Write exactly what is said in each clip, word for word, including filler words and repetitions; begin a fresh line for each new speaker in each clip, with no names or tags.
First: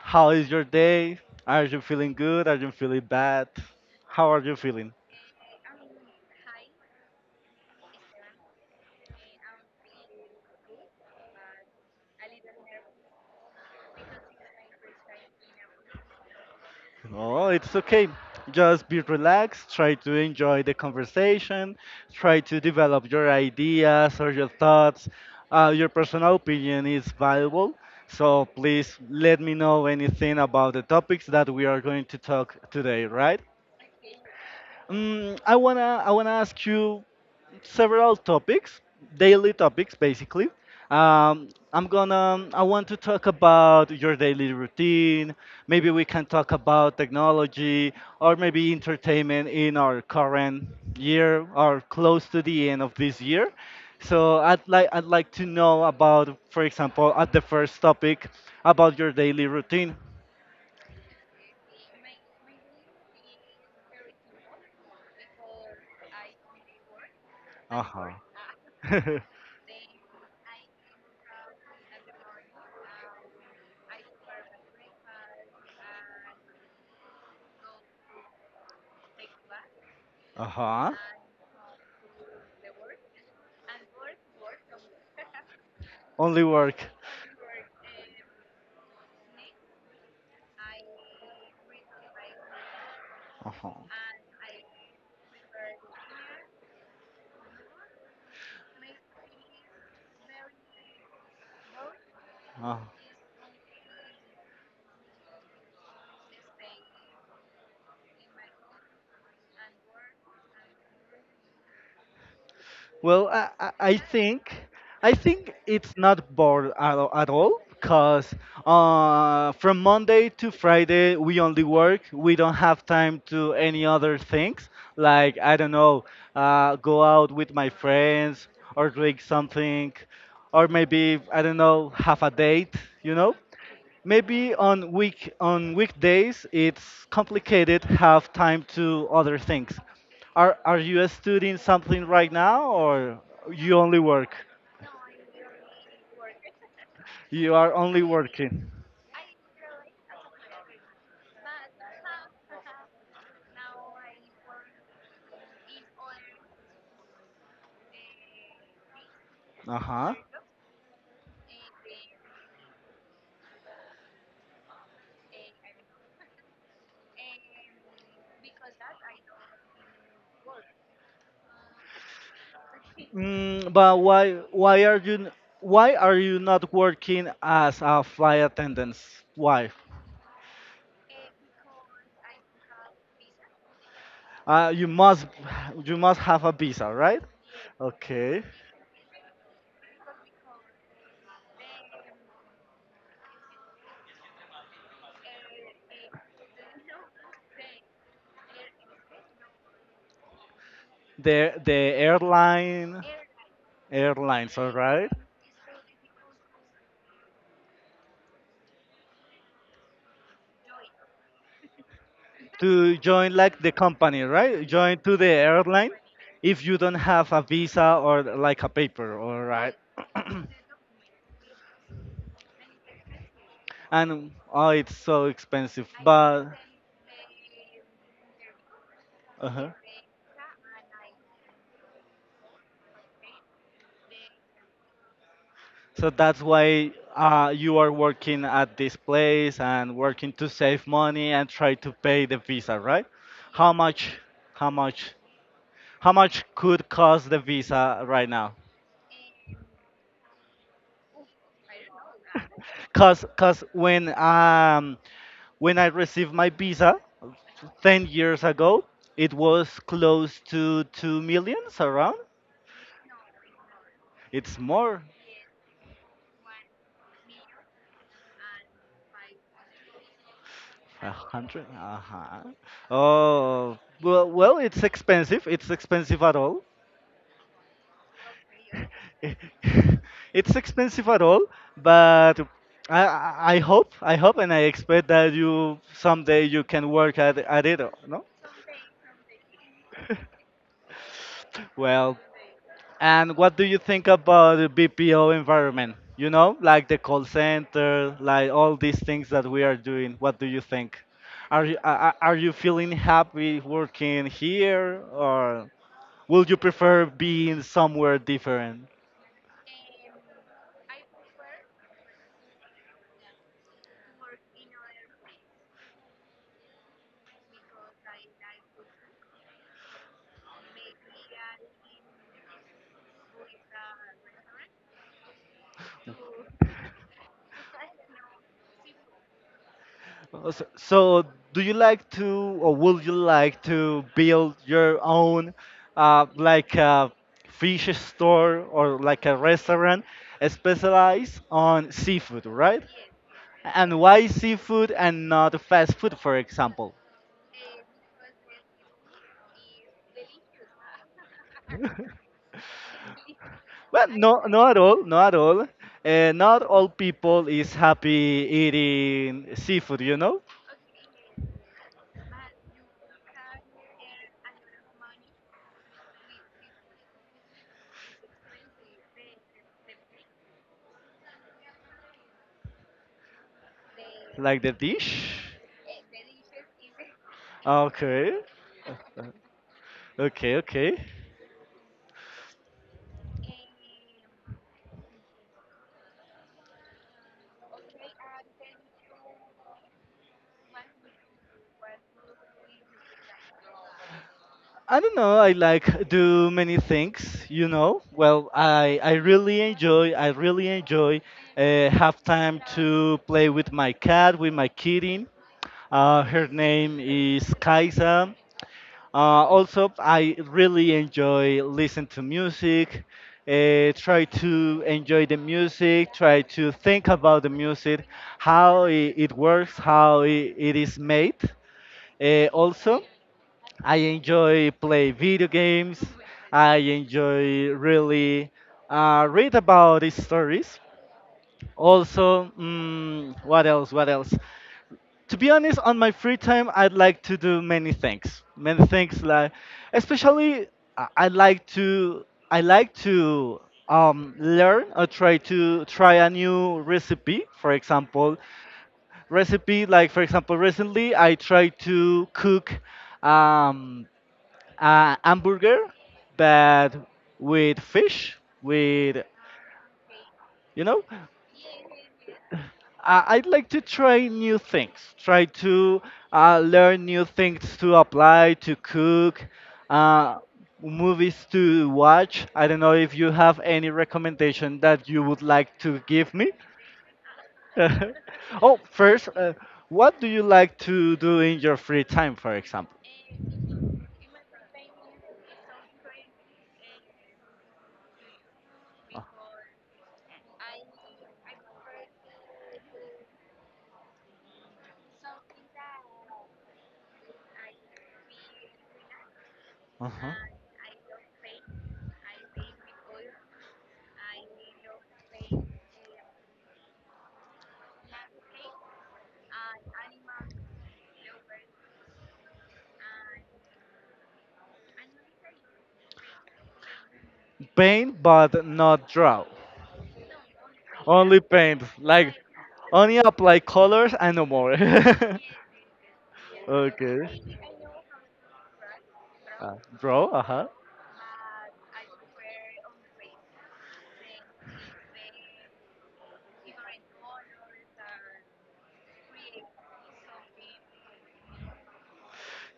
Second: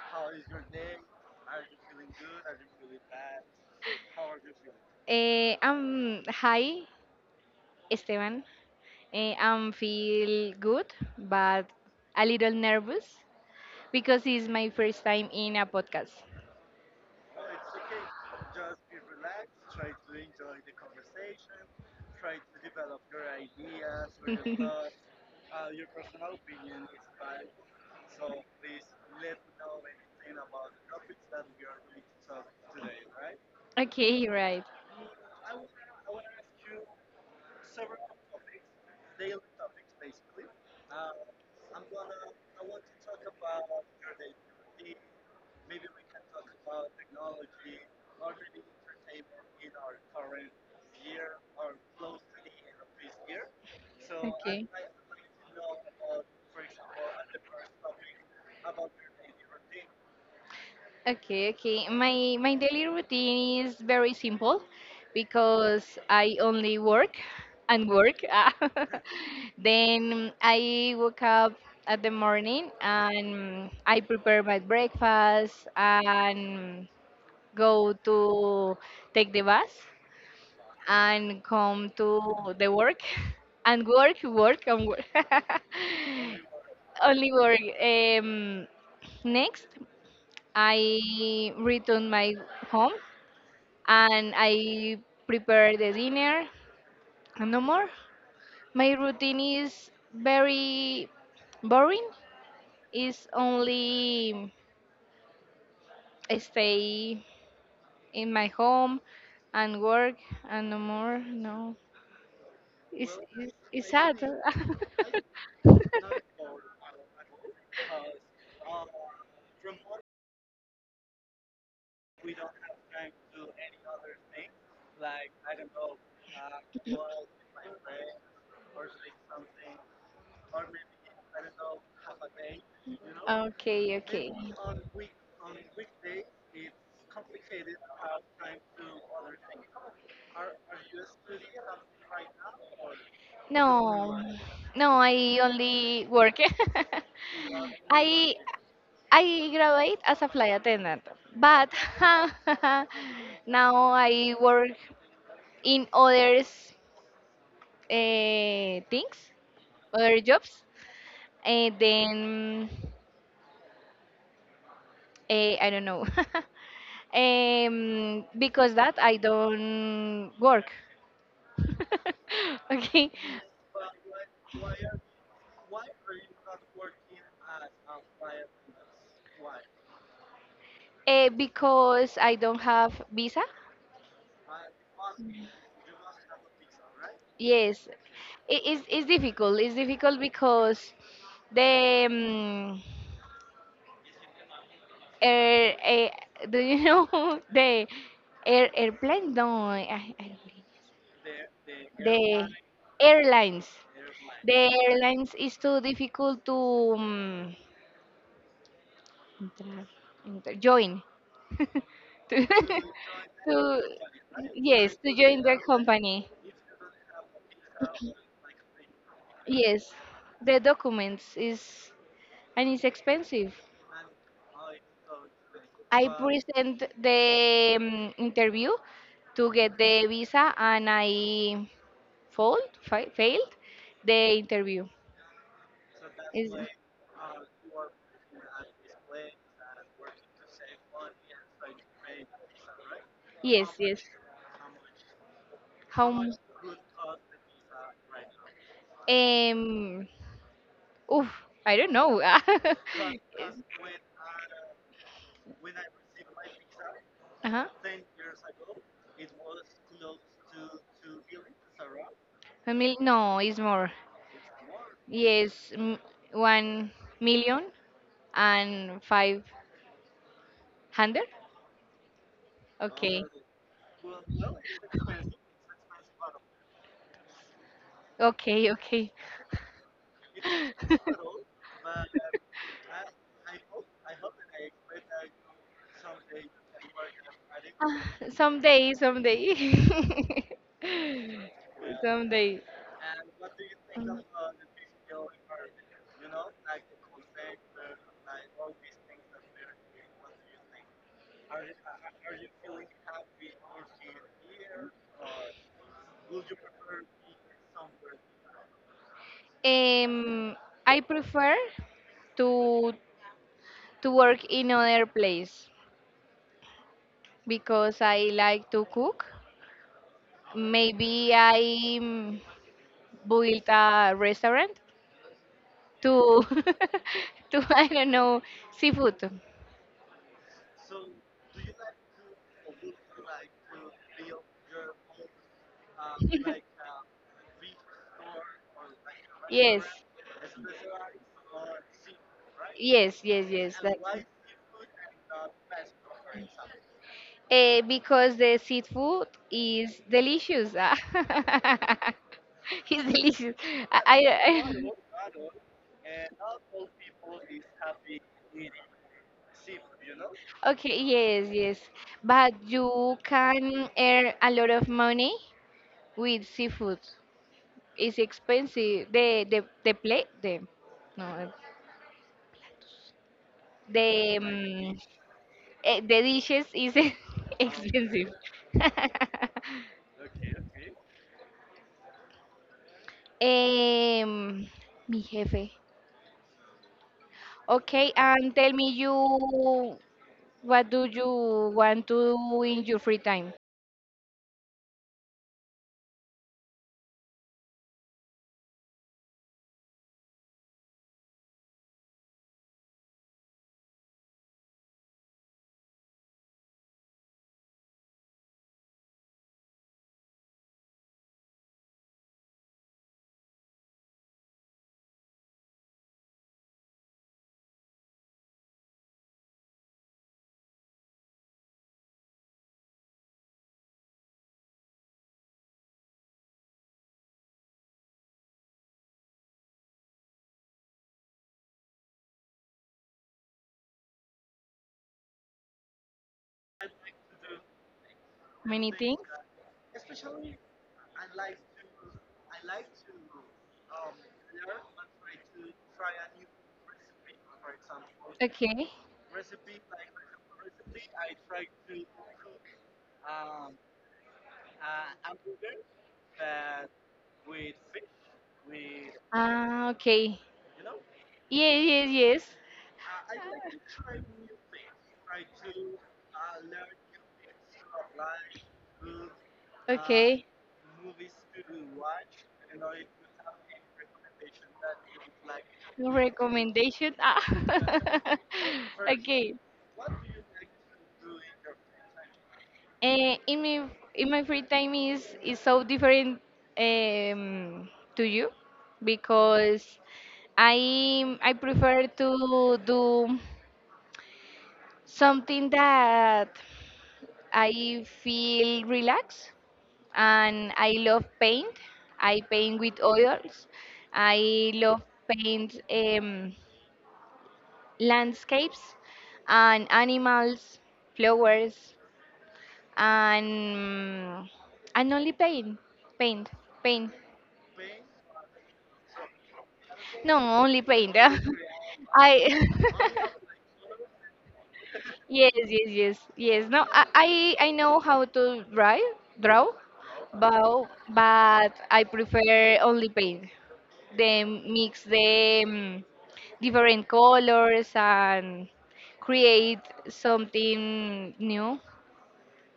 how is your day? Are you feeling good? Are you feeling bad? How are you feeling?
Eh, um, hi, Esteban. Eh, I'm feel good, but a little nervous because it's my first time in a podcast.
Oh, it's okay. Just be relaxed. Try to enjoy the conversation. Try to develop your ideas or your thoughts. Uh, your personal opinion is valuable. So please let me know anything about the topics that we are going to talk today, right?
Okay, right.
Mm, I wanna I wanna ask you several topics, daily topics basically. Um, I'm gonna, I want to talk about your daily routine. Maybe we can talk about technology or maybe entertainment in our current year or close to the end of this year. So I'd
Okay.
like I'd like to know about, for example, at the first topic about your daily routine.
Okay, okay. My my daily routine is very simple because I only work
Uh
and
huh.
work. Then I wake up at the morning and I prepare my breakfast and go to take the bus
uh huh.
and come to the work and work, work and work.
Only work.
Only worry. Um, Next, I return my home
Uh
and I prepare the dinner. And no more. My routine is very boring.
huh.
It's only I stay in my home and work and no more. No, it's
Well, I,
it's,
I I
it's sad.
think I think it's not bored at, all- at all because uh, from Monday to Friday we only work. We don't have time to any other things like I don't know, uh, go out with my friends or drink something, or maybe I don't know, have a date. You know,
Okay, okay.
maybe on week on weekdays it's complicated have time to other things. Are are you studying something right now, or you only
No,
work?
no, I only work.
You are only
I
working?
I graduate as a flight attendant, but now I work in others uh, things,
Uh-huh.
other jobs, and then eh, I don't know. um, because that I don't work. Okay.
Mm, but why why are you n- why are you not working as a flight attendant? Why?
Eh, because I don't have visa.
Uh, you must, you must have a visa, right?
Yes.
Okay.
It is it's difficult. It's difficult because the um, air, eh, do you know the air airplane? No, I, I don't know.
The the
The
airline,
airlines.
airlines, all
The
right.
airlines is too difficult to um, entrar- enter- join. to,
To join like the
to-
company, right?
yes,
Join to
to
the
join the
airline
company.
if you don't have a visa or like a paper, all right?
Yes, the documents is and it's expensive.
And oh, it's so expensive,
I
but
present the um, interview to
uh-huh.
get the visa and I failed, fa- failed the interview.
So that's
Is
why uh, you are working at this place and working to save money and try to pay the visa, right?
yes,
How
yes.
much? How much? How
How much?
much could cost the visa right now?
Um, oof, I don't know. Uh-huh.
Cause, cause when um when I received my visa
A
ten years ago, it was close to two millions around.
mil- no, it's more.
It's more.
Yes, m- one million and five
A
hundred.
hundred. Uh huh.
Okay,
Oh, well, well, it's expensive. It's expensive at all.
okay, okay.
It's expensive at all, but I, I I hope, I hope, and I expect that you someday you can work at, at it.
Ah,
No.
someday, someday.
Well,
Someday.
and what do you think about the B P O environment? You know, like the call center, like all these things that we are doing. What do you think? Are you are are- are you feeling happy working here, or would you prefer being somewhere different?
Mm. Um, I prefer to to work in other place because I like to cook. Maybe I mm, built a restaurant to to I don't know seafood.
Uh, So, so do you like to, or would you like to build your own, uh, like a fish store or like a
Yes.
restaurant specialized on seafood, right?
Yes, yes, yes.
And
That.
why seafood and not fast food, for example?
Eh, because the seafood is delicious. Ah. It's delicious. I,
Well,
I,
no, not
I-
all, not all. Uh, not all people is happy eating seafood, you know,
Okay, yes, yes. But you can earn a lot of money with seafood. It's expensive. The the the plate, the no, the
like the
um,
dish.
eh, the dishes is expensive.
Okay. Okay, okay.
um, mi jefe. Okay, and tell me you what do you want to do in your free time?
I don't know. I like do many things, you know. Well, I I really enjoy. I really enjoy uh, have time to play with my cat, with my kitten. Uh, her name is Kaisa. Uh, also, I really enjoy listen to music. Uh, try to enjoy the music. Try to think about the music, how it, it works, how it, it is made. Uh, also, I enjoy play video games. I enjoy really uh, read about his stories. Also, mm, what else? What else? To be honest, on my free time, I'd like to do many things. Many
Many things.
things like, especially, I I like to I like to um, learn or try to try a new recipe. For example,
Okay.
recipe like for example, recently I tried to cook um, uh, hamburger, but with fish, with,
Ah, okay.
you know,
Yes, yes, yes.
uh, I'd like to try new things, try to uh, learn new things to apply, to cook, uh,
Okay.
movies to watch. I don't know if you have any recommendation that you would like to give me.
Recommendation. Ah.
Oh, first, uh,
Okay.
what do you like to do in your free time, for example?
Eh, in my in my free time is is so different um, to you because I I prefer to do something that I feel relaxed
Uh huh.
and I love paint. I paint with oils. I love paint um, landscapes and animals, flowers, and mm, and only paint, paint, paint.
Paint, but not draw?
No, only paint.
Only paint, like
I
only apply colors and no more.
yes, yes, yes, yes. No, I
Okay.
I I know how to draw, draw,
Uh, Draw. Uh huh.
but but I prefer only paint. They mix the mm, different colors and create something new.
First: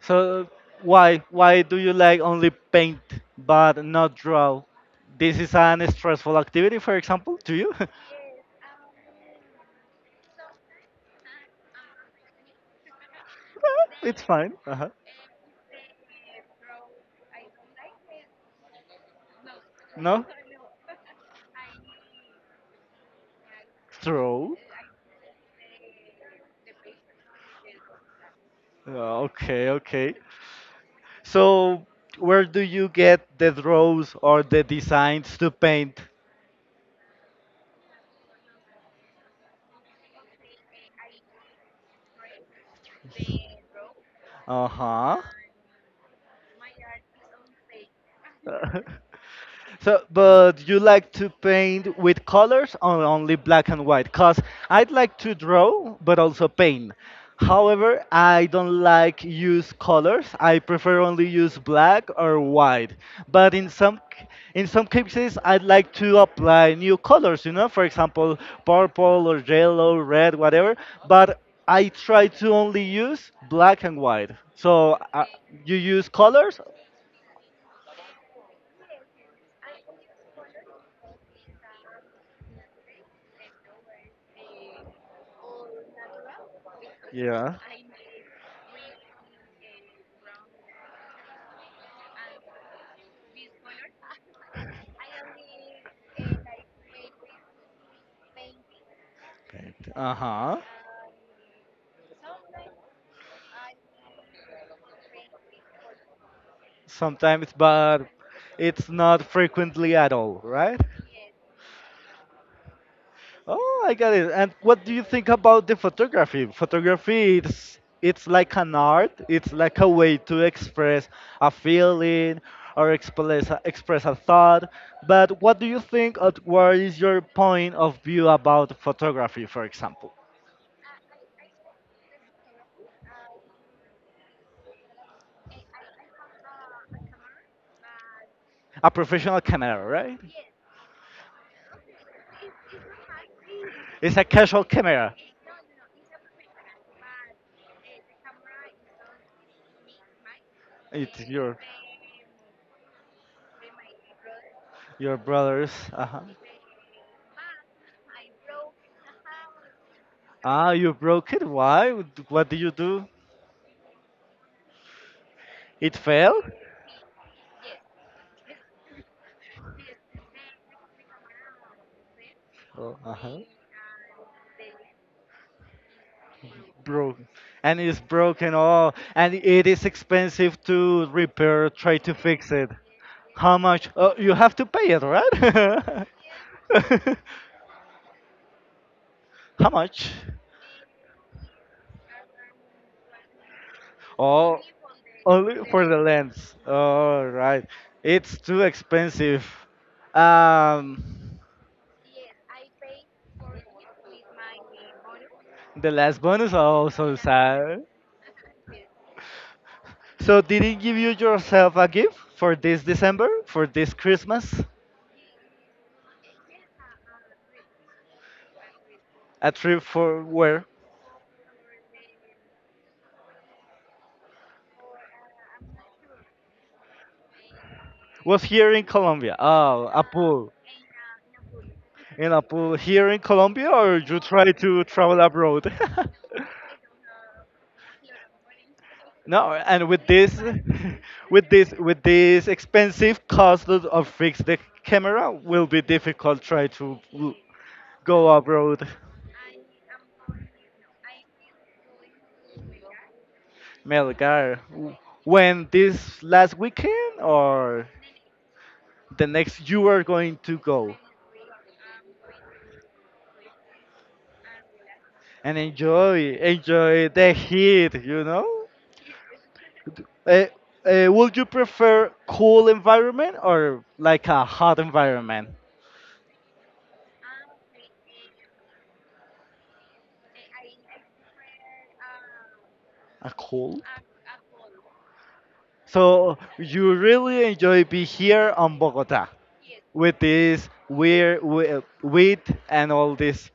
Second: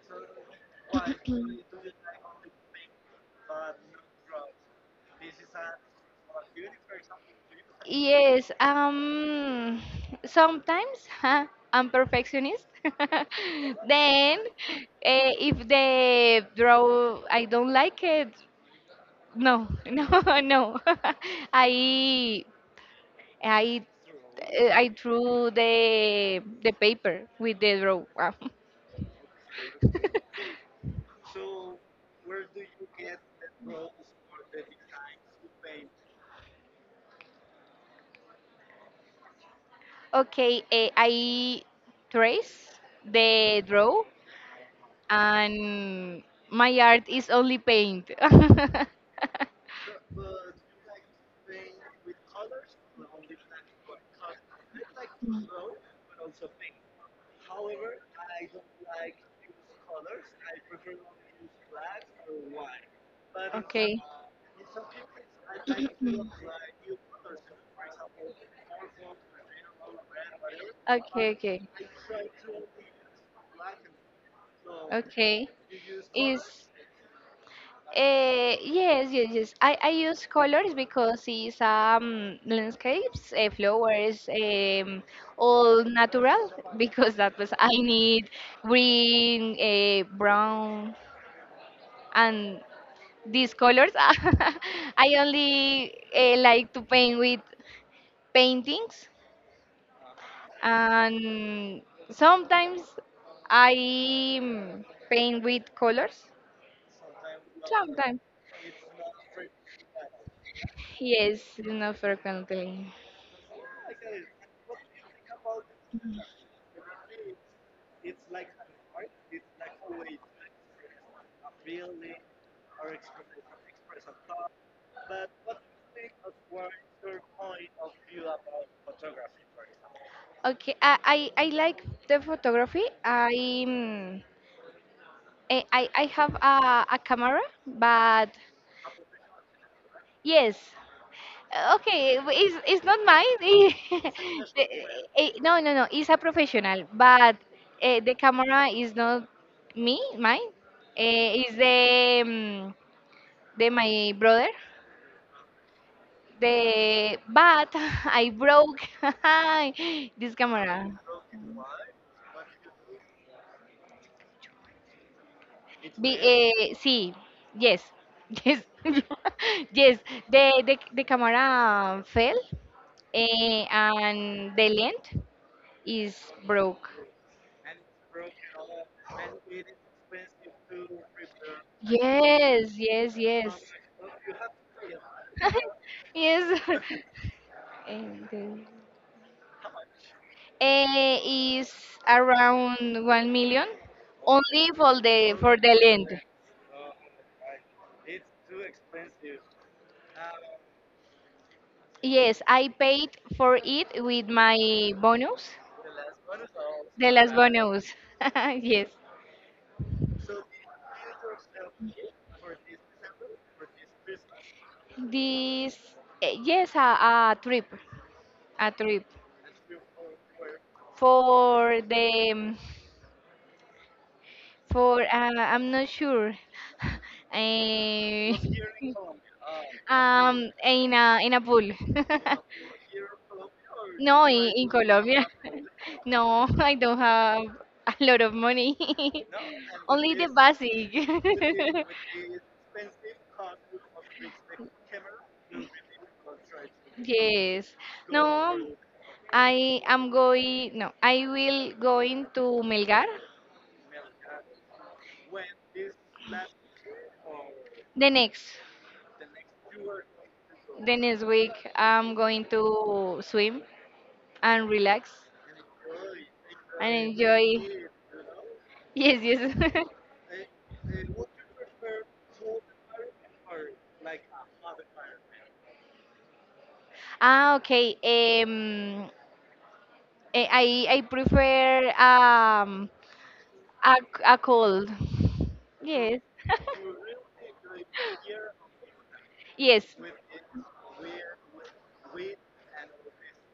So why why do you like only paint but not draw? This is an stressful activity, for example, to you?
Yes, um, sometimes huh, I'm perfectionist.
It's
Then,
fine. Uh-huh.
eh, if the draw I don't like it, no,
No?
no, no. I I
Throw.
eh, I drew the the paper with the draw.
Uh, Okay, okay. So where do you get the draws or the designs to paint?
Okay, eh, I trace the draw,
Uh huh.
and my art is only paint.
So, but you like to paint with colors or only black and white? Cause I'd like to draw, but also paint. However, I don't like use colors. I prefer only use black or white. But in
Okay.
some
Okay,
c- in some cases, I'd like to apply new colors. You know, for example, purple or yellow, red, whatever. But
okay,
I try to only use black and white. So uh,
okay.
you use colors.
Is Uh, yes, yes, yes. I, I use colors because it's um, landscapes, uh, flowers, um, all natural because that was
Yeah.
I
Right.
need green, uh, brown, and these colors. I only uh, like to paint with paintings,
Uh-huh.
and sometimes I mm, paint with colors.
Sometimes, but
Sometimes,
it's not frequently at all, right?
yes, not frequently.
Oh, I got it. And what do you think about the photography? Photography, it's it's like an art. It's like a way to express a feeling or express a, express a thought. But what do you think or what is your point of view about photography, for example?
Okay, I I, I like the photography. I mm, I, I I have a, a camera, but
A professional camera, right?
yes, Uh, okay, w- it's, it's not mine.
It's a casual
The-
camera.
eh, no, no, no, it's a professional, but uh, the camera is not me, mine.
It's
Uh, it's
your
the mm, the my brother.
your brothers. Uh-huh.
The but I broke this
Ah,
camera.
you broke it? Why? What did you do? It
Be,
fell?
eh, sí, yes, yes, yes. The, the, the camera fell
Oh, uh-huh.
eh, and the lens is broke.
Broken. And it's broken. Oh, and it is expensive to repair, try to fix it.
Yes, yes,
How
yes.
much? Oh, you have to pay it, right?
Yes. And then-
How much?
Eh, is around one million
Oh,
only for the for
only
the
for the
lens.
lens. All right. It's too expensive. Um,
Yes, I paid for it with my bonus.
the last bonus,
The
also
last
sad.
bonus. Yes.
So, did it give you yourself a gift for this December, for this Christmas?
This, eh, yes, a, a trip, a trip
A trip for where?
for the, um, for, uh, I'm not sure. Eh,
Was here in Colombia. Oh, a
um,
pool.
in a, in a pool.
In a pool here in Colombia, or you
No,
try
in, in
to travel
Colombia.
abroad?
No, I don't have a lot of money.
No, and with
Only the
this,
basic.
with this, with this expensive cost of of fix the camera will be difficult. Try to w-
Yes.
go
No,
abroad.
I am going. No, I will going to Melgar
Melgar. w- When, this last weekend, or
the next
the next you are going to go?
the next week. I'm going to swim and relax.
And enjoy,
And
enjoy the
enjoy.
heat, you know.
Yes, yes.
uh, uh, would you prefer cool environment or like a hot environment?
Ah, okay. Um, eh, I I prefer um
A cool?
a a cold. Yes.
So you really enjoy be here on bogota
Yes.
with this weird wi- with, and all this.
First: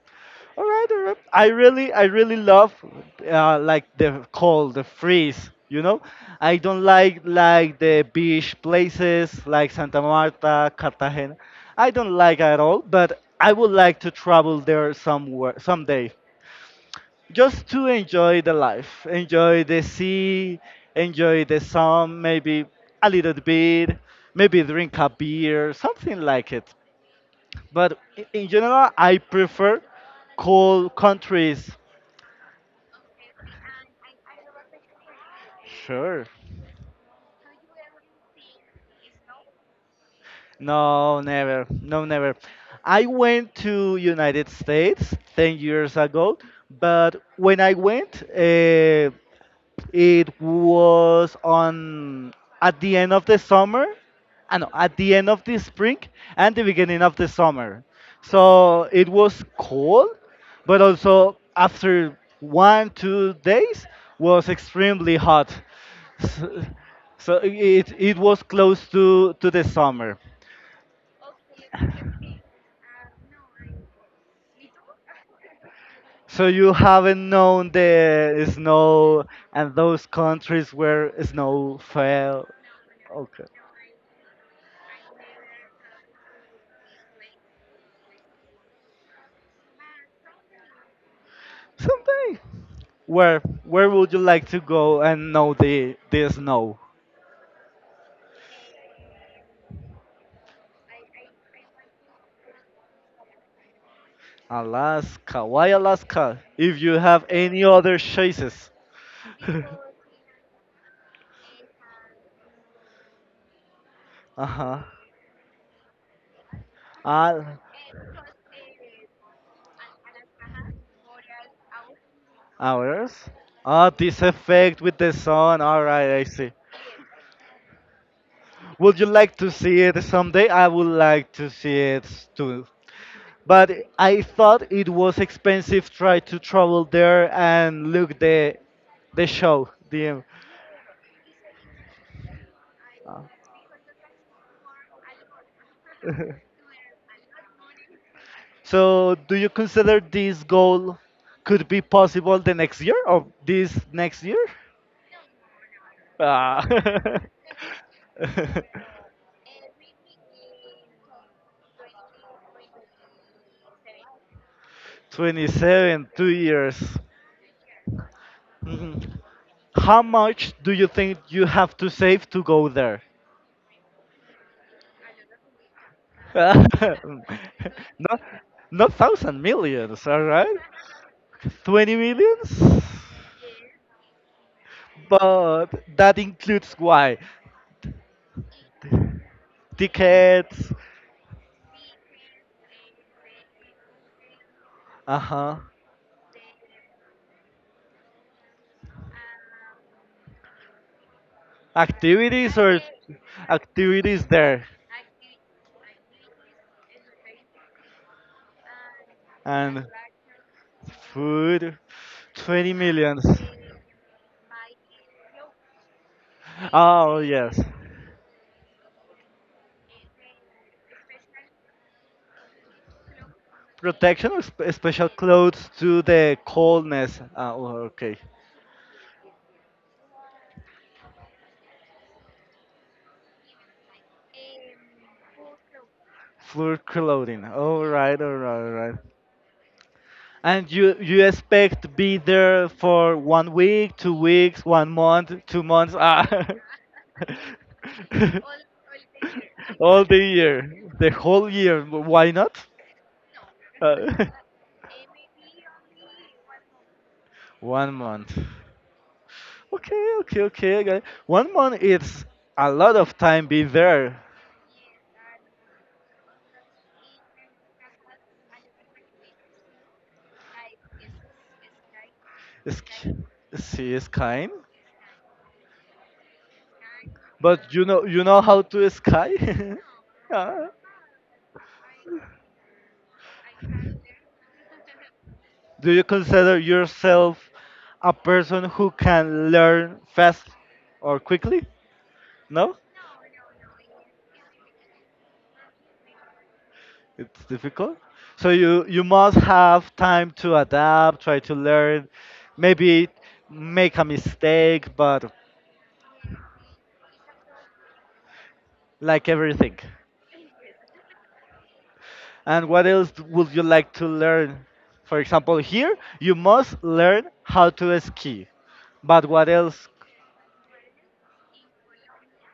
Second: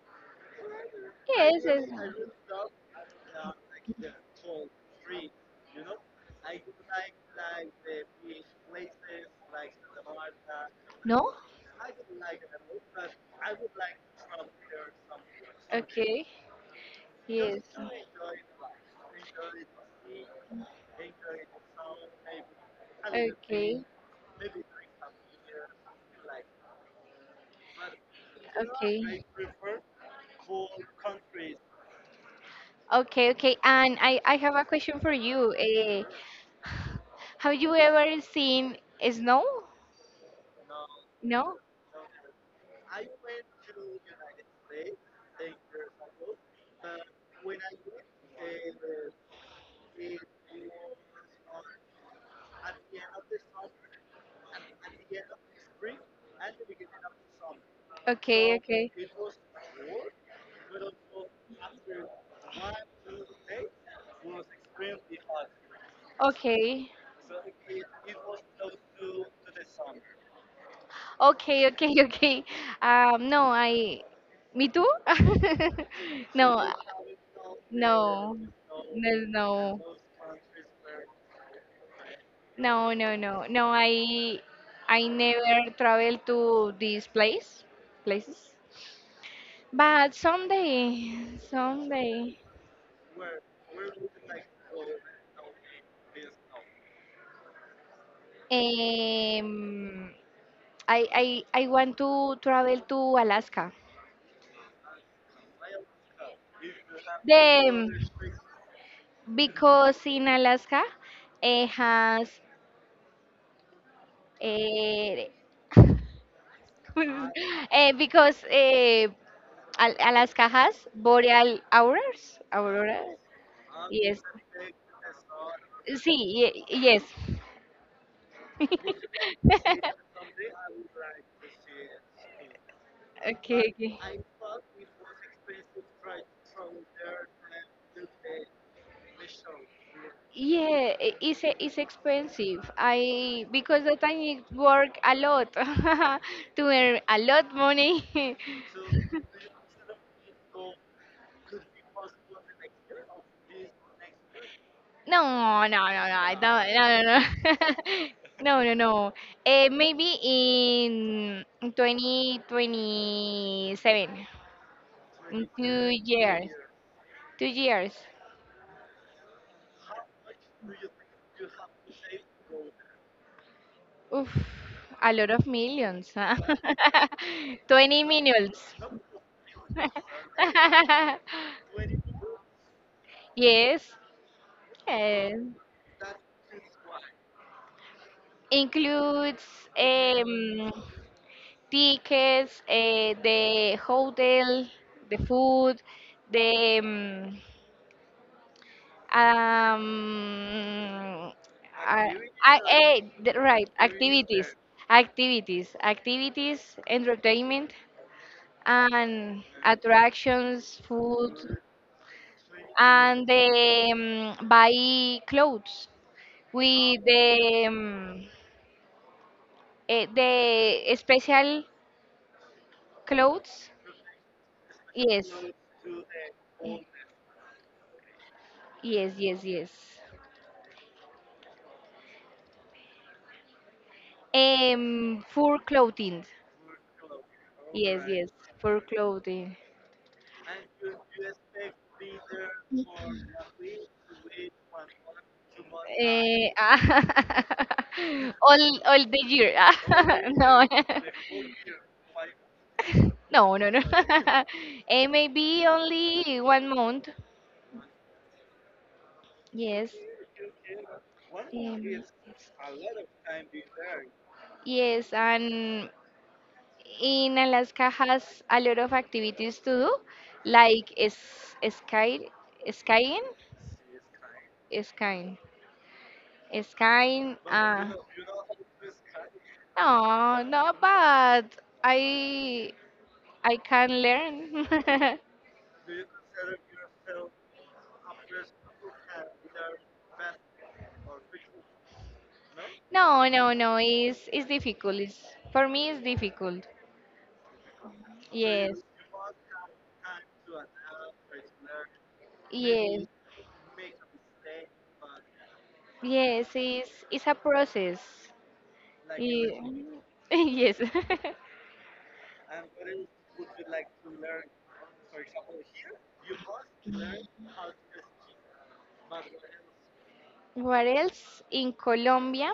All right, all right. I
Yes. Yes.
really, I really love uh, like the cold, the freeze. You know, I don't like like the beach places like Santa Marta,
No.
Cartagena. I don't like at all. But I would like to travel there somewhere someday,
Okay. Yes.
just to enjoy the life, enjoy the sea, enjoy the sun, maybe a little
Okay.
bit, maybe drink a beer, something like it. But i- in general, I prefer cold countries.
Okay, okay. And I, I have a question for you. Uh,
Sure.
have you ever seen snow?
No,
No?
never. No, never. I went to United States ten years ago, but when I went, uh, it was on at the end of the summer, uh, no, at the end of the spring and the beginning of the summer. So
Okay, okay.
it was cold, but also after one two days was extremely hot. So,
Okay.
so it it was close to to the summer.
Okay, okay, okay. Um, no, I. Me too?
So
No, uh,
you haven't known
no,
the snow
no.
and those countries where snow fell.
No, no, no,
Okay.
no. I I never travel to these place places. But someday, someday,
Someday. Where where would you like to go and know the the snow?
um, I I I want to travel to Alaska.
Alaska. Why Alaska? If you have any
Them.
other choices.
Because in Alaska it has
Uh-huh.
eh,
Ah,
eh, because eh, Al- Alaska has boreal auroras, aurora.
ours? Ah,
Yes.
this effect with the sun. All right,
Sí,
I
ye-
see.
yes. Okay,
Would you like to see it someday? I would like to see it s- too. But
okay.
I thought it was expensive try to travel there and look the the show. The,
Yeah, i- it's e- it's expensive.
uh,
I because that I need work a lot to earn a lot money.
so do you consider this goal could be possible the next year or this next year?
No, no, no, no. I Ah,
Ah.
don't. No, no, no. No, no, no. Uh, maybe in twenty twenty-seven. In two
twenty-seven, two
years.
years.
Two years.
Mhm. How much do you think you have to save to go there?
Oof. A lot of millions. Huh?
Not
twenty millions.
not thousand millions, all right? Twenty millions,
Yes. eh,
but that includes why
includes um,
tickets,
tickets, uh, the hotel, the
uh huh,
food, the. um, um uh,
activities
I,
or
eh, th- right
activities
activities?
there
Activities, activities, activities, entertainment and
and
attractions food
food, twenty
and
millions.
they um, buy clothes with
Oh yes.
the um, eh, the special clothes.
Protection or sp- special
Yes,
clothes to the coldness. Ah, oh, okay.
yes, yes, yes. Um, for clothing.
Fur clothing. All
Yes,
right,
yes,
all right, all
for
right.
clothing.
And you you expect to be there for one week, two weeks, one month, two months. Ah.
Eh, all all the year.
All the
No.
year, the whole year. Why not?
No, no, no.
Uh,
Eh, maybe only one month.
one month.
Yes.
Okay, okay, okay. I got it. One month
Um,
is a lot of time be there.
yes, and in Alaska has a lot of activities to do, like s- sky,
It's,
skiing,
see, it's kind.
skiing, skiing.
But you
Uh,
know, you know how to sky.
no,
Yeah.
no, but I I can learn.
Do you consider yourself a person who can learn fast or quickly? No,
No, no, no. It's it's difficult. It's, for me, it's difficult.
it's difficult. So
Yes,
you you must have time to adapt, try to learn,
yes,
maybe make a mistake, but
yes. It's it's a process.
like everything.
Y- yes.
And what else would you like to learn? For example, here you must learn how to ski. But what else?
What else? In Colombia.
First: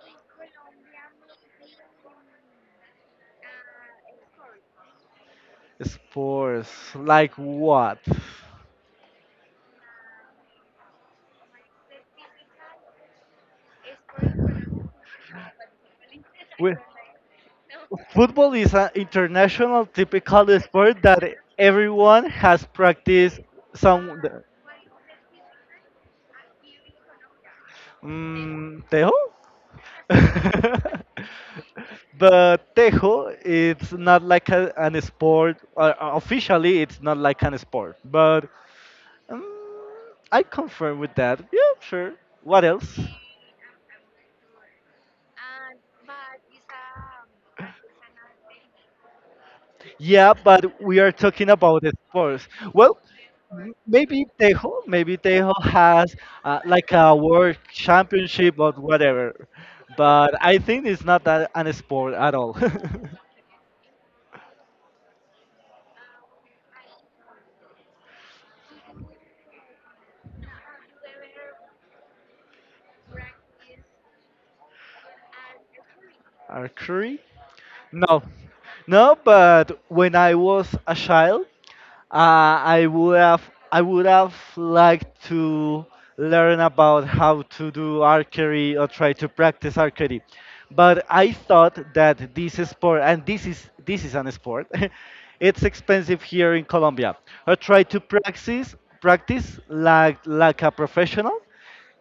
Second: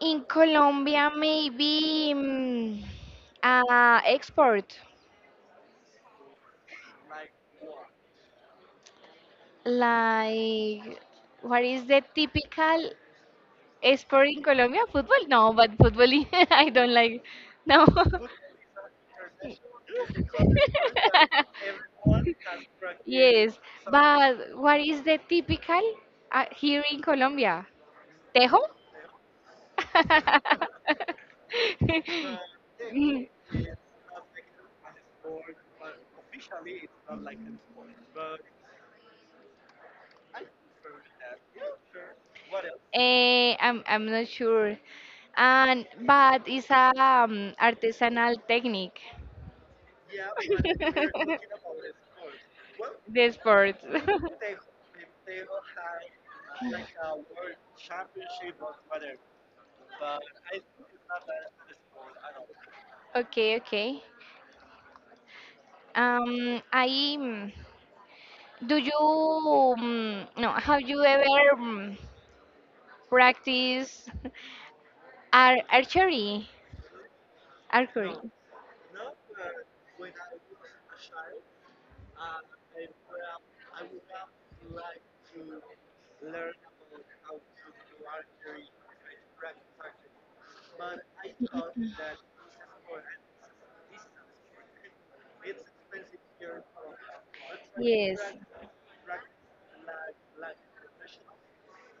In Colombia, maybe mm, uh, export.
Sports, like what?
Like, what is the typical export in Colombia? Football? No, but football I
We,
don't like. No.
football is an international typical sport that everyone has practiced
Yes,
some.
but what is the typical uh, here in Colombia? Tejo?
Mm, tejo? But
Mm.
tejo, it's not like a, an sport. Uh, officially, it's not like an sport. But um, I confirm with that. Yeah, sure. What else?
Eh, I'm I'm not sure. And but it's a um, artisanal technique.
An Yeah, but we are talking about the sports. Well,
The
m-
sports.
maybe Tejo, maybe Tejo has uh, like a world championship or whatever, but I think it's not that an sport at all.
Okay, okay. Um, I mm, do you um, no? Have you ever um, practice ar archery?
Archery?
Archery.
No, no. But when I was a child, uh, I would have I would have liked to learn about how to do archery or try to practice archery. But I thought that this sport and this is this is an sport. It's expensive here in Colombia. I try to
Yes.
practice practice like like a professional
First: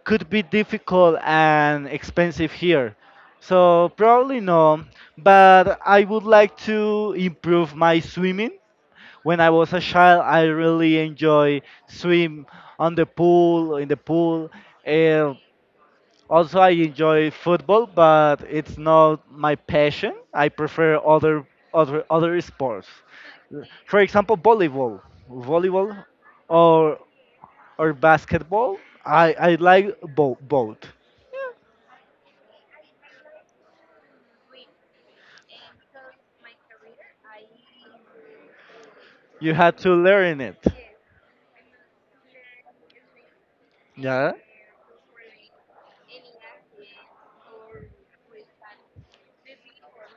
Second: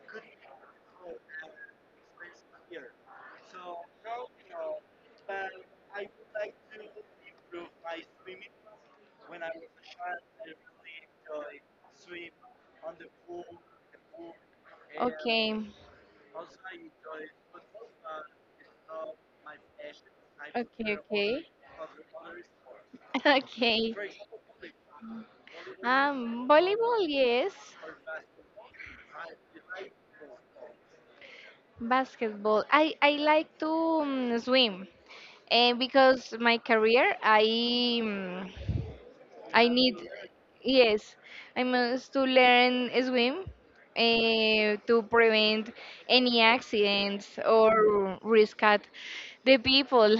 could be difficult and expensive here. So probably no, but I would like to improve my swimming. When I was a child, I really enjoy swim on the pool, in the pool. Uh,
Okay.
Also, I enjoy football, but it's not my passion. I
Okay,
prefer
okay.
other other other sports.
Okay.
For example, volleyball, volleyball,
Um,
or
volleyball, yes.
or basketball. I I like bo- both.
Basketball. I I like to um, swim. And because my career I mm,
You
I
had to
need
learn it.
yes I must to learn swim
Yeah.
uh, to prevent any accidents or risk at the people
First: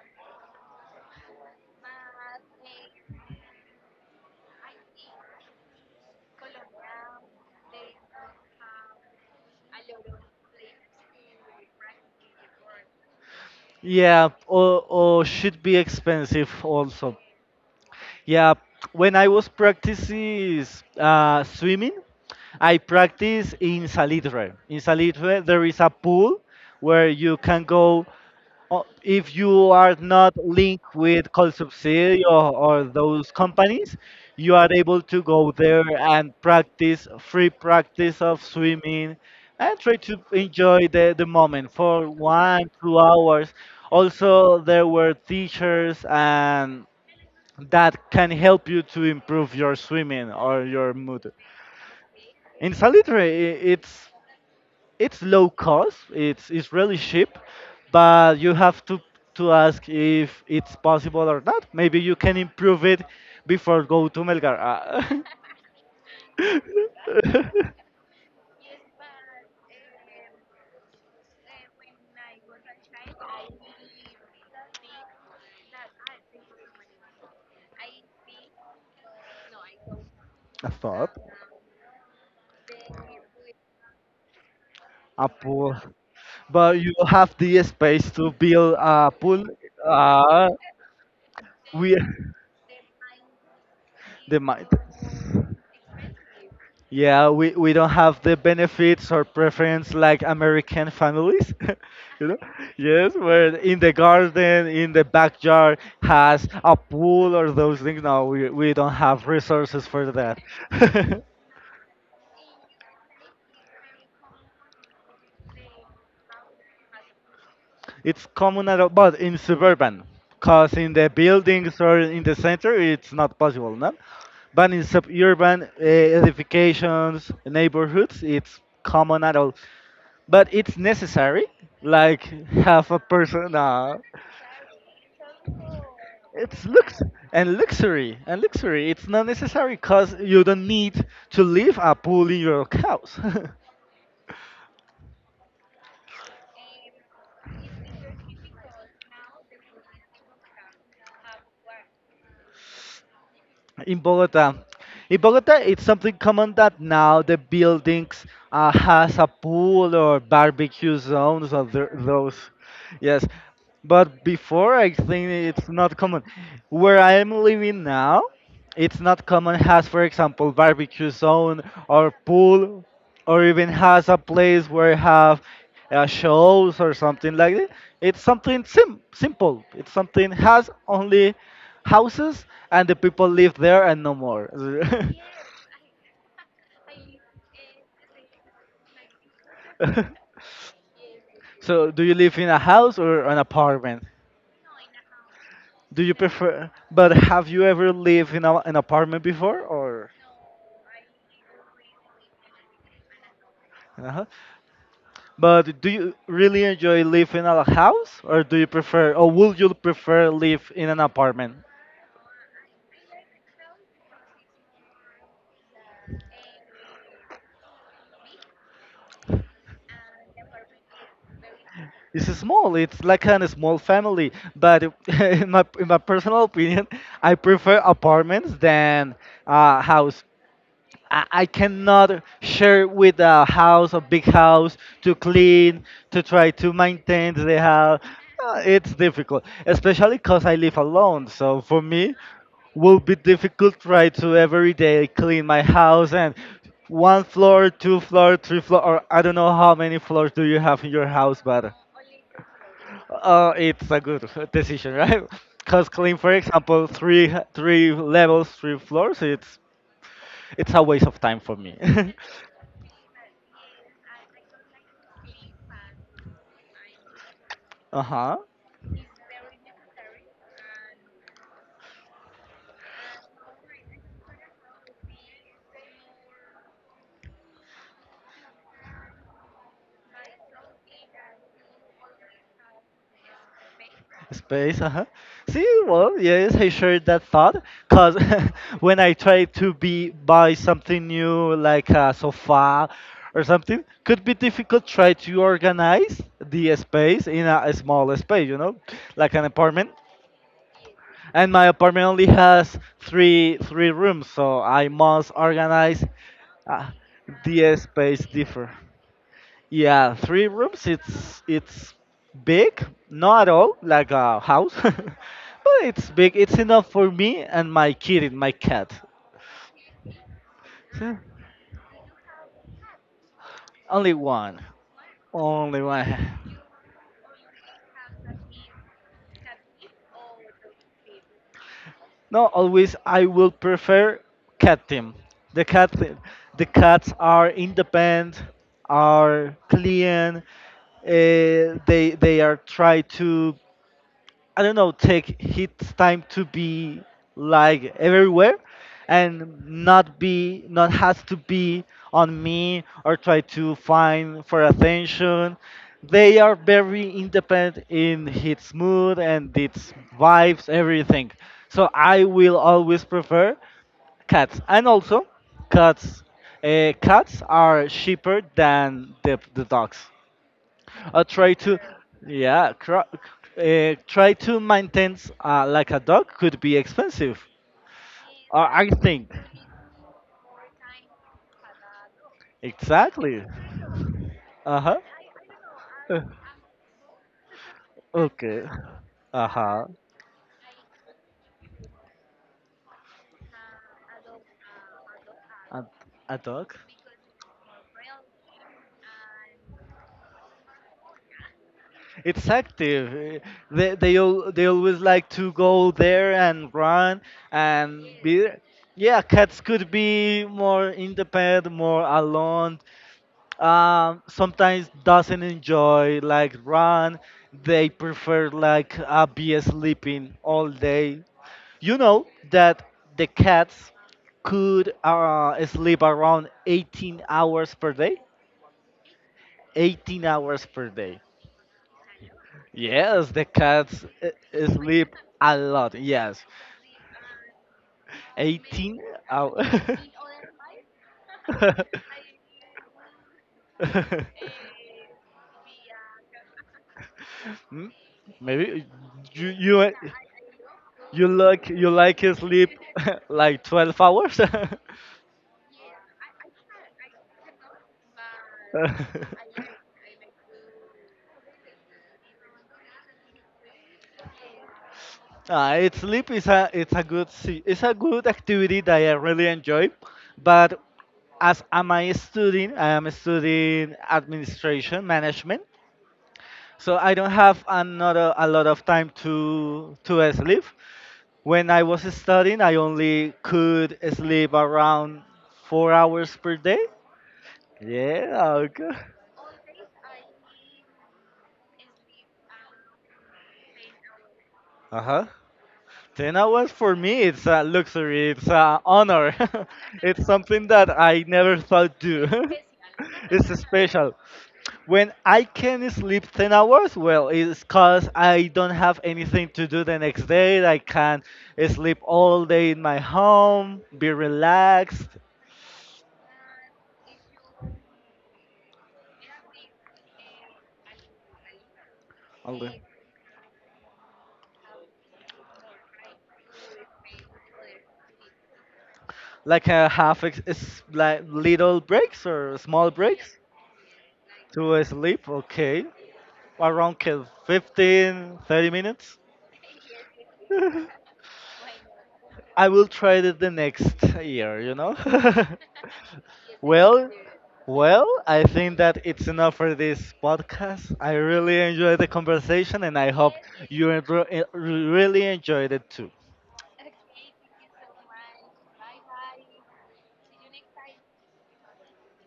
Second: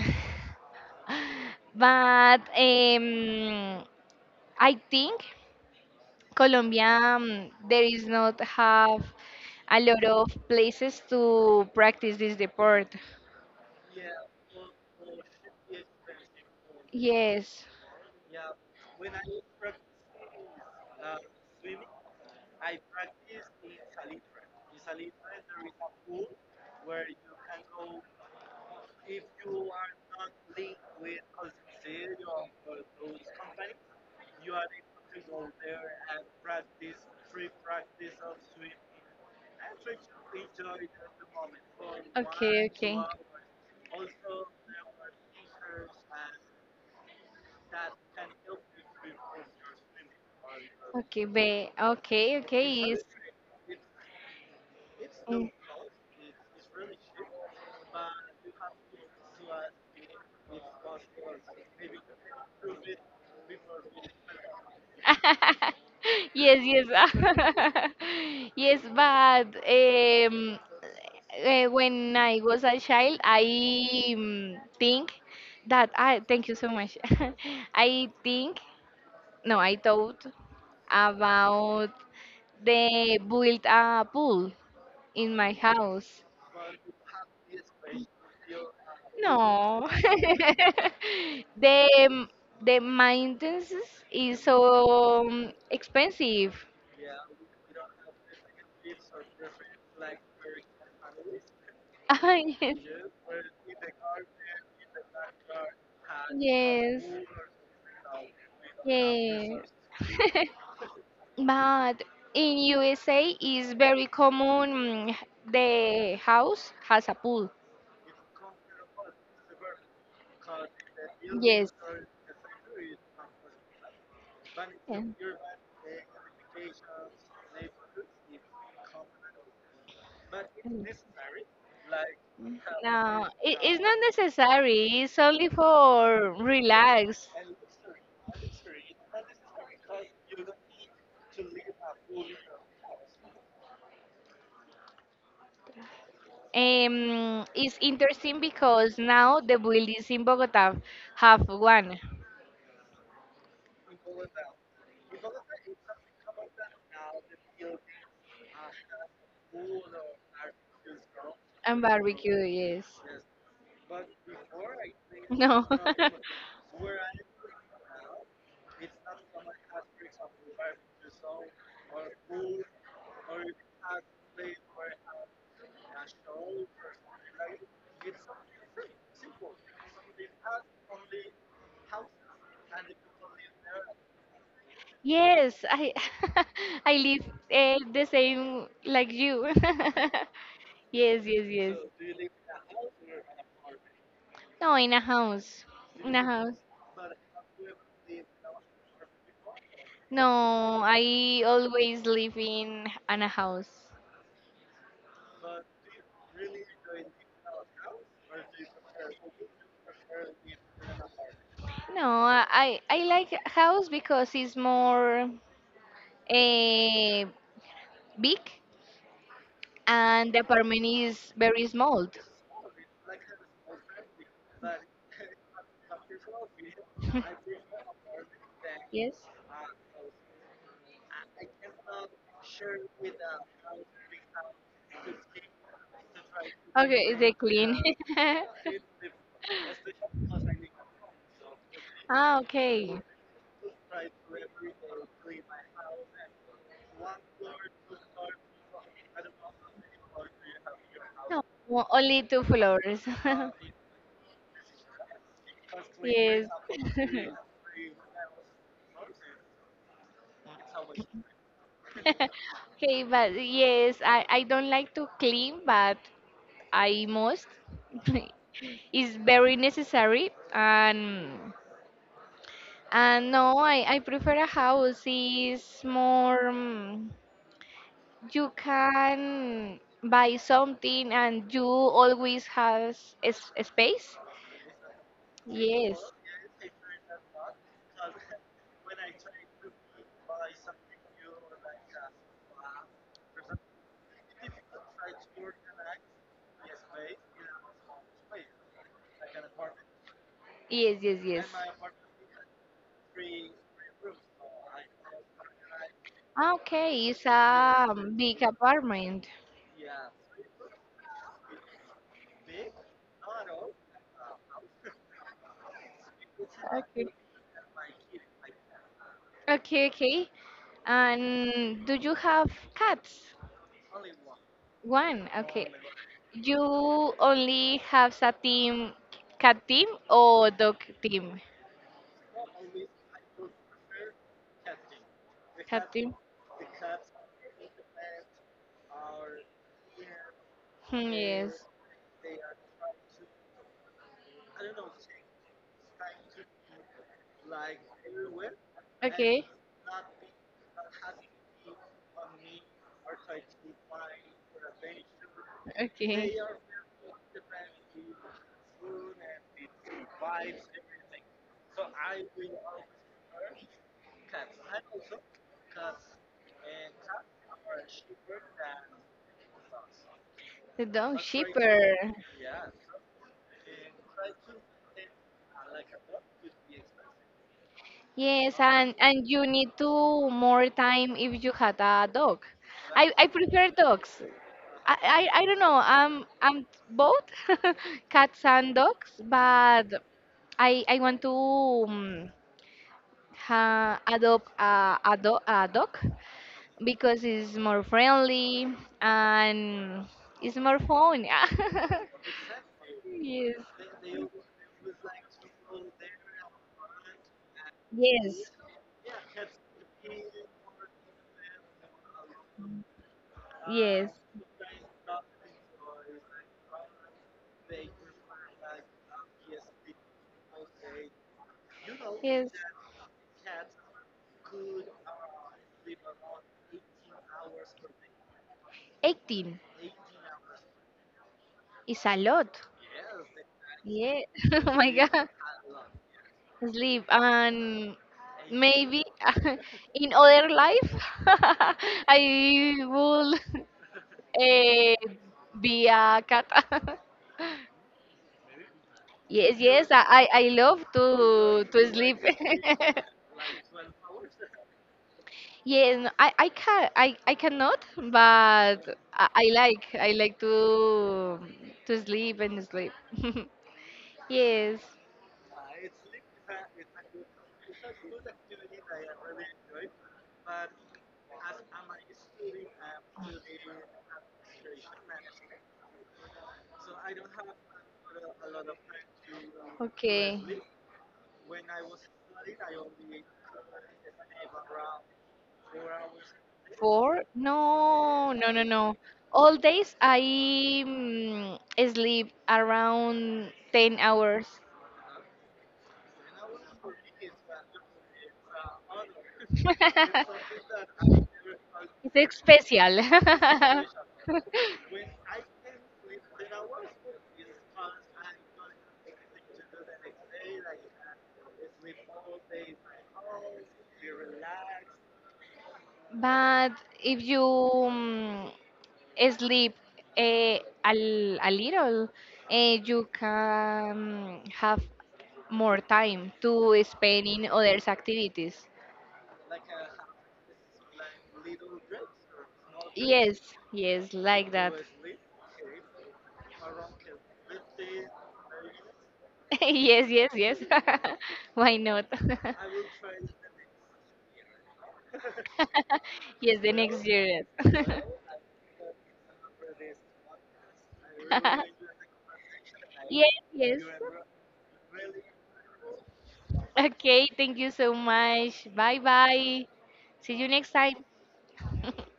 but um, I think colombia um, there is not have a lot of places to practice this sport.
Yeah, or, or should be expensive also.
Yes.
Yeah, when I was practicing uh, swimming, I practice in Salitre. In Salitre, there is a pool where you can go uh, if you are not linked with Colsubsidio or, or those companies. You are able to go there and practice free practice of swimming and try to enjoy the, the moment for one, two hours. Also, there were teachers and that can help you to improve your swimming or your
Okay,
mood.
be okay, okay.
In Salitre, I- it's it's low cost. It's it's really cheap, but you have to to ask if it's possible or not. Maybe you can improve it before go to Melgar. Ah.
Yes, yes. Yes, but um, uh, when I was a child, I um, think that I thank you so much. I think, no, I thought
A fob?
about the build a pool
A
in my
pool,
house.
but you have the space to build a pool.
No.
Ah,
The
we.
mm, the maintenance
They
is
might.
so um, expensive.
Yeah, we, we don't have the benefits or preference like American families, you know. Yes, where in the garden, in the backyard
Ah,
has a
yes.
pool or those things. No, we, we don't have
Yes.
resources for that.
Yes. But in U S A is very common mm, the house has a pool.
It's common at all, but in suburban, cause in the
Yes.
buildings or in the center, it's not possible, no. But in
Yeah.
suburban uh, edifications, neighborhoods, it's common at all. But it's necessary like half a
No,
person
it, it's
uh,
not necessary. It's only for
it's lux
relax.
and luxury and luxury it's not necessary because you don't need to leave a pool in your house.
Um, it's interesting because now the buildings in Bogota have one
In Bogota, in bogota it's something common that now the buildings uh, has a pool or barbecue zones or
and
th- those.
barbecue, yes.
Yes, but before I think
No.
it's not common where I am living now. It's not common has for example barbecue zone or pool or even has a place where have uh, shows or something like that. It's something sim- simple, it's something has only houses and the people live there and no more.
Yes, I I live uh, the same like you. Yes, yes, yes.
So do you live in a house or an apartment?
No, in a house.
Do you
In a house.
prefer but have you ever lived in a, an apartment before or
No, I always live in an a house.
in a? But do you really enjoy living in a house, or do you prefer, or would you prefer live in an apartment?
No, I I like house because it's more eh, big and the apartment is very small.
It's small. It's like a small family. But in my in my personal opinion, I prefer apartments than
Yes.
a house. I I cannot share with a house, a big house, to clean, to try to
Okay, is
maintain
it
the
clean?
house. Uh, It's difficult, especially because I live alone. So for me,
Ah,
will
okay.
be difficult try to every day clean my house and one floor, two floor, three floor, or I don't know how many floors do you have in your house,
No,
but
o- only two flowers.
uh, it's a good decision, right? Because clean, for
Yes.
example, three three levels, three floors, it's it's a waste of time for me.
Okay, but yes, I, I don't like to clean, but I must.
Uh huh.
It's very necessary, and and no, I, I prefer a house. Is more mm, you can buy something, and you always has a, s- a space.
Space, uh huh. See,
Yes.
well, yes, I shared that thought. Cause when I try to be buy something new, like a sofa or something, could be difficult. Try to organize the space in a, a small space, you know, like an apartment.
Yes, yes, yes.
And my apartment only has three three rooms, so I must organize
Ah,
uh,
okay, it's
the
a
space
big
differ.
apartment.
Yeah, three rooms. It's it's big, not at all like a house, but it's big. It's enough
Okay.
for me and my kitten, my cat.
Okay, okay.
So,
And do you have cats?
Only one,
One. Okay.
only one.
You only have a team, cat team or dog team?
No, always I will prefer cat team. The
Cat
cat,
team.
the cats are independent, are clean. Uh,
Hmm, yes.
they they are try to I don't know, take his time to be like everywhere
Okay.
and not be not has to be on me or try to find for attention.
Okay.
They are very independent in its mood and its vibes, everything. So I will always prefer cats and also cats uh, cats are cheaper than the, the dogs.
The dog
Uh, try to
shipper.
Yeah, cr- uh, try to maintain uh, like a dog could be expensive.
Yes,
uh, i
and and
think
you need to more time if you had a dog. I I
exactly.
prefer dogs. I
Uh-huh.
I, I don't know.
Uh,
I'm I'm both cats
okay.
and dogs,
Uh-huh.
but I I want to um, ha, adopt a, a, do, a
a,
dog
a dog
because it's more friendly and it's more fun.
it's active. Uh,
Yes.
they, they al- they always like to go there and run and
Yes.
be. Yeah, cats could be more independent more alone,
Yes.
um, sometimes doesn't enjoy like run. They prefer like uh, be sleeping all day. You know
Yes.
that the cats could uh, sleep around eighteen hours per day.
eighteen
eighteen hours per day.
is a lot.
Yes, the cats
Yeah.
uh, uh,
Oh my
sleep
God.
a lot. Yes,
Sleep. And
eighteen
maybe
hours.
in other life, I will eh, be a cat.
Hmm? Maybe you
Yes,
you.
yes.
uh,
I I I love
you
to
like you
to sleep.
like sleep like twelve hours?
Yes, no, I, I can I, I cannot, but I, I like I like to to sleep and sleep. Yes.
Ah, it's sleep is a it's a good se- it's a good activity that I really enjoy, but as am I studying, I am studying administration management, so I don't have another a lot of time to to
Okay.
sleep. When I was studying, I only could sleep around four hours per day.
Four? No, no,
Yeah,
no,
okay.
no. All days I mm, sleep around ten hours.
Uh huh. ten hours for me, it's a luxury, it's an honor. It's something that I never thought do.
It's special.
It's special. When I can sleep ten hours, well, it's because I don't have anything to do the next day. I can sleep all day in my home, be relaxed,
But if you um, sleep eh, a, l- a little,
all
eh,
day.
you can have more time to spend in others activities.
Like uh, half ex- s- like little breaks or small breaks.
Yes, yes, like that.
To sleep, okay. Around ca- fifteen, thirty minutes.
Yes, yes, yes. Why not?
I will try it the next year, you know?
Yes, the next
well,
year.
well, I think that it's enough for this podcast. I really enjoyed the conversation and I
Yes,
hope
yes.
you enro- eh, really enjoyed it too.
Okay, thank you so much. Bye bye. See you next time.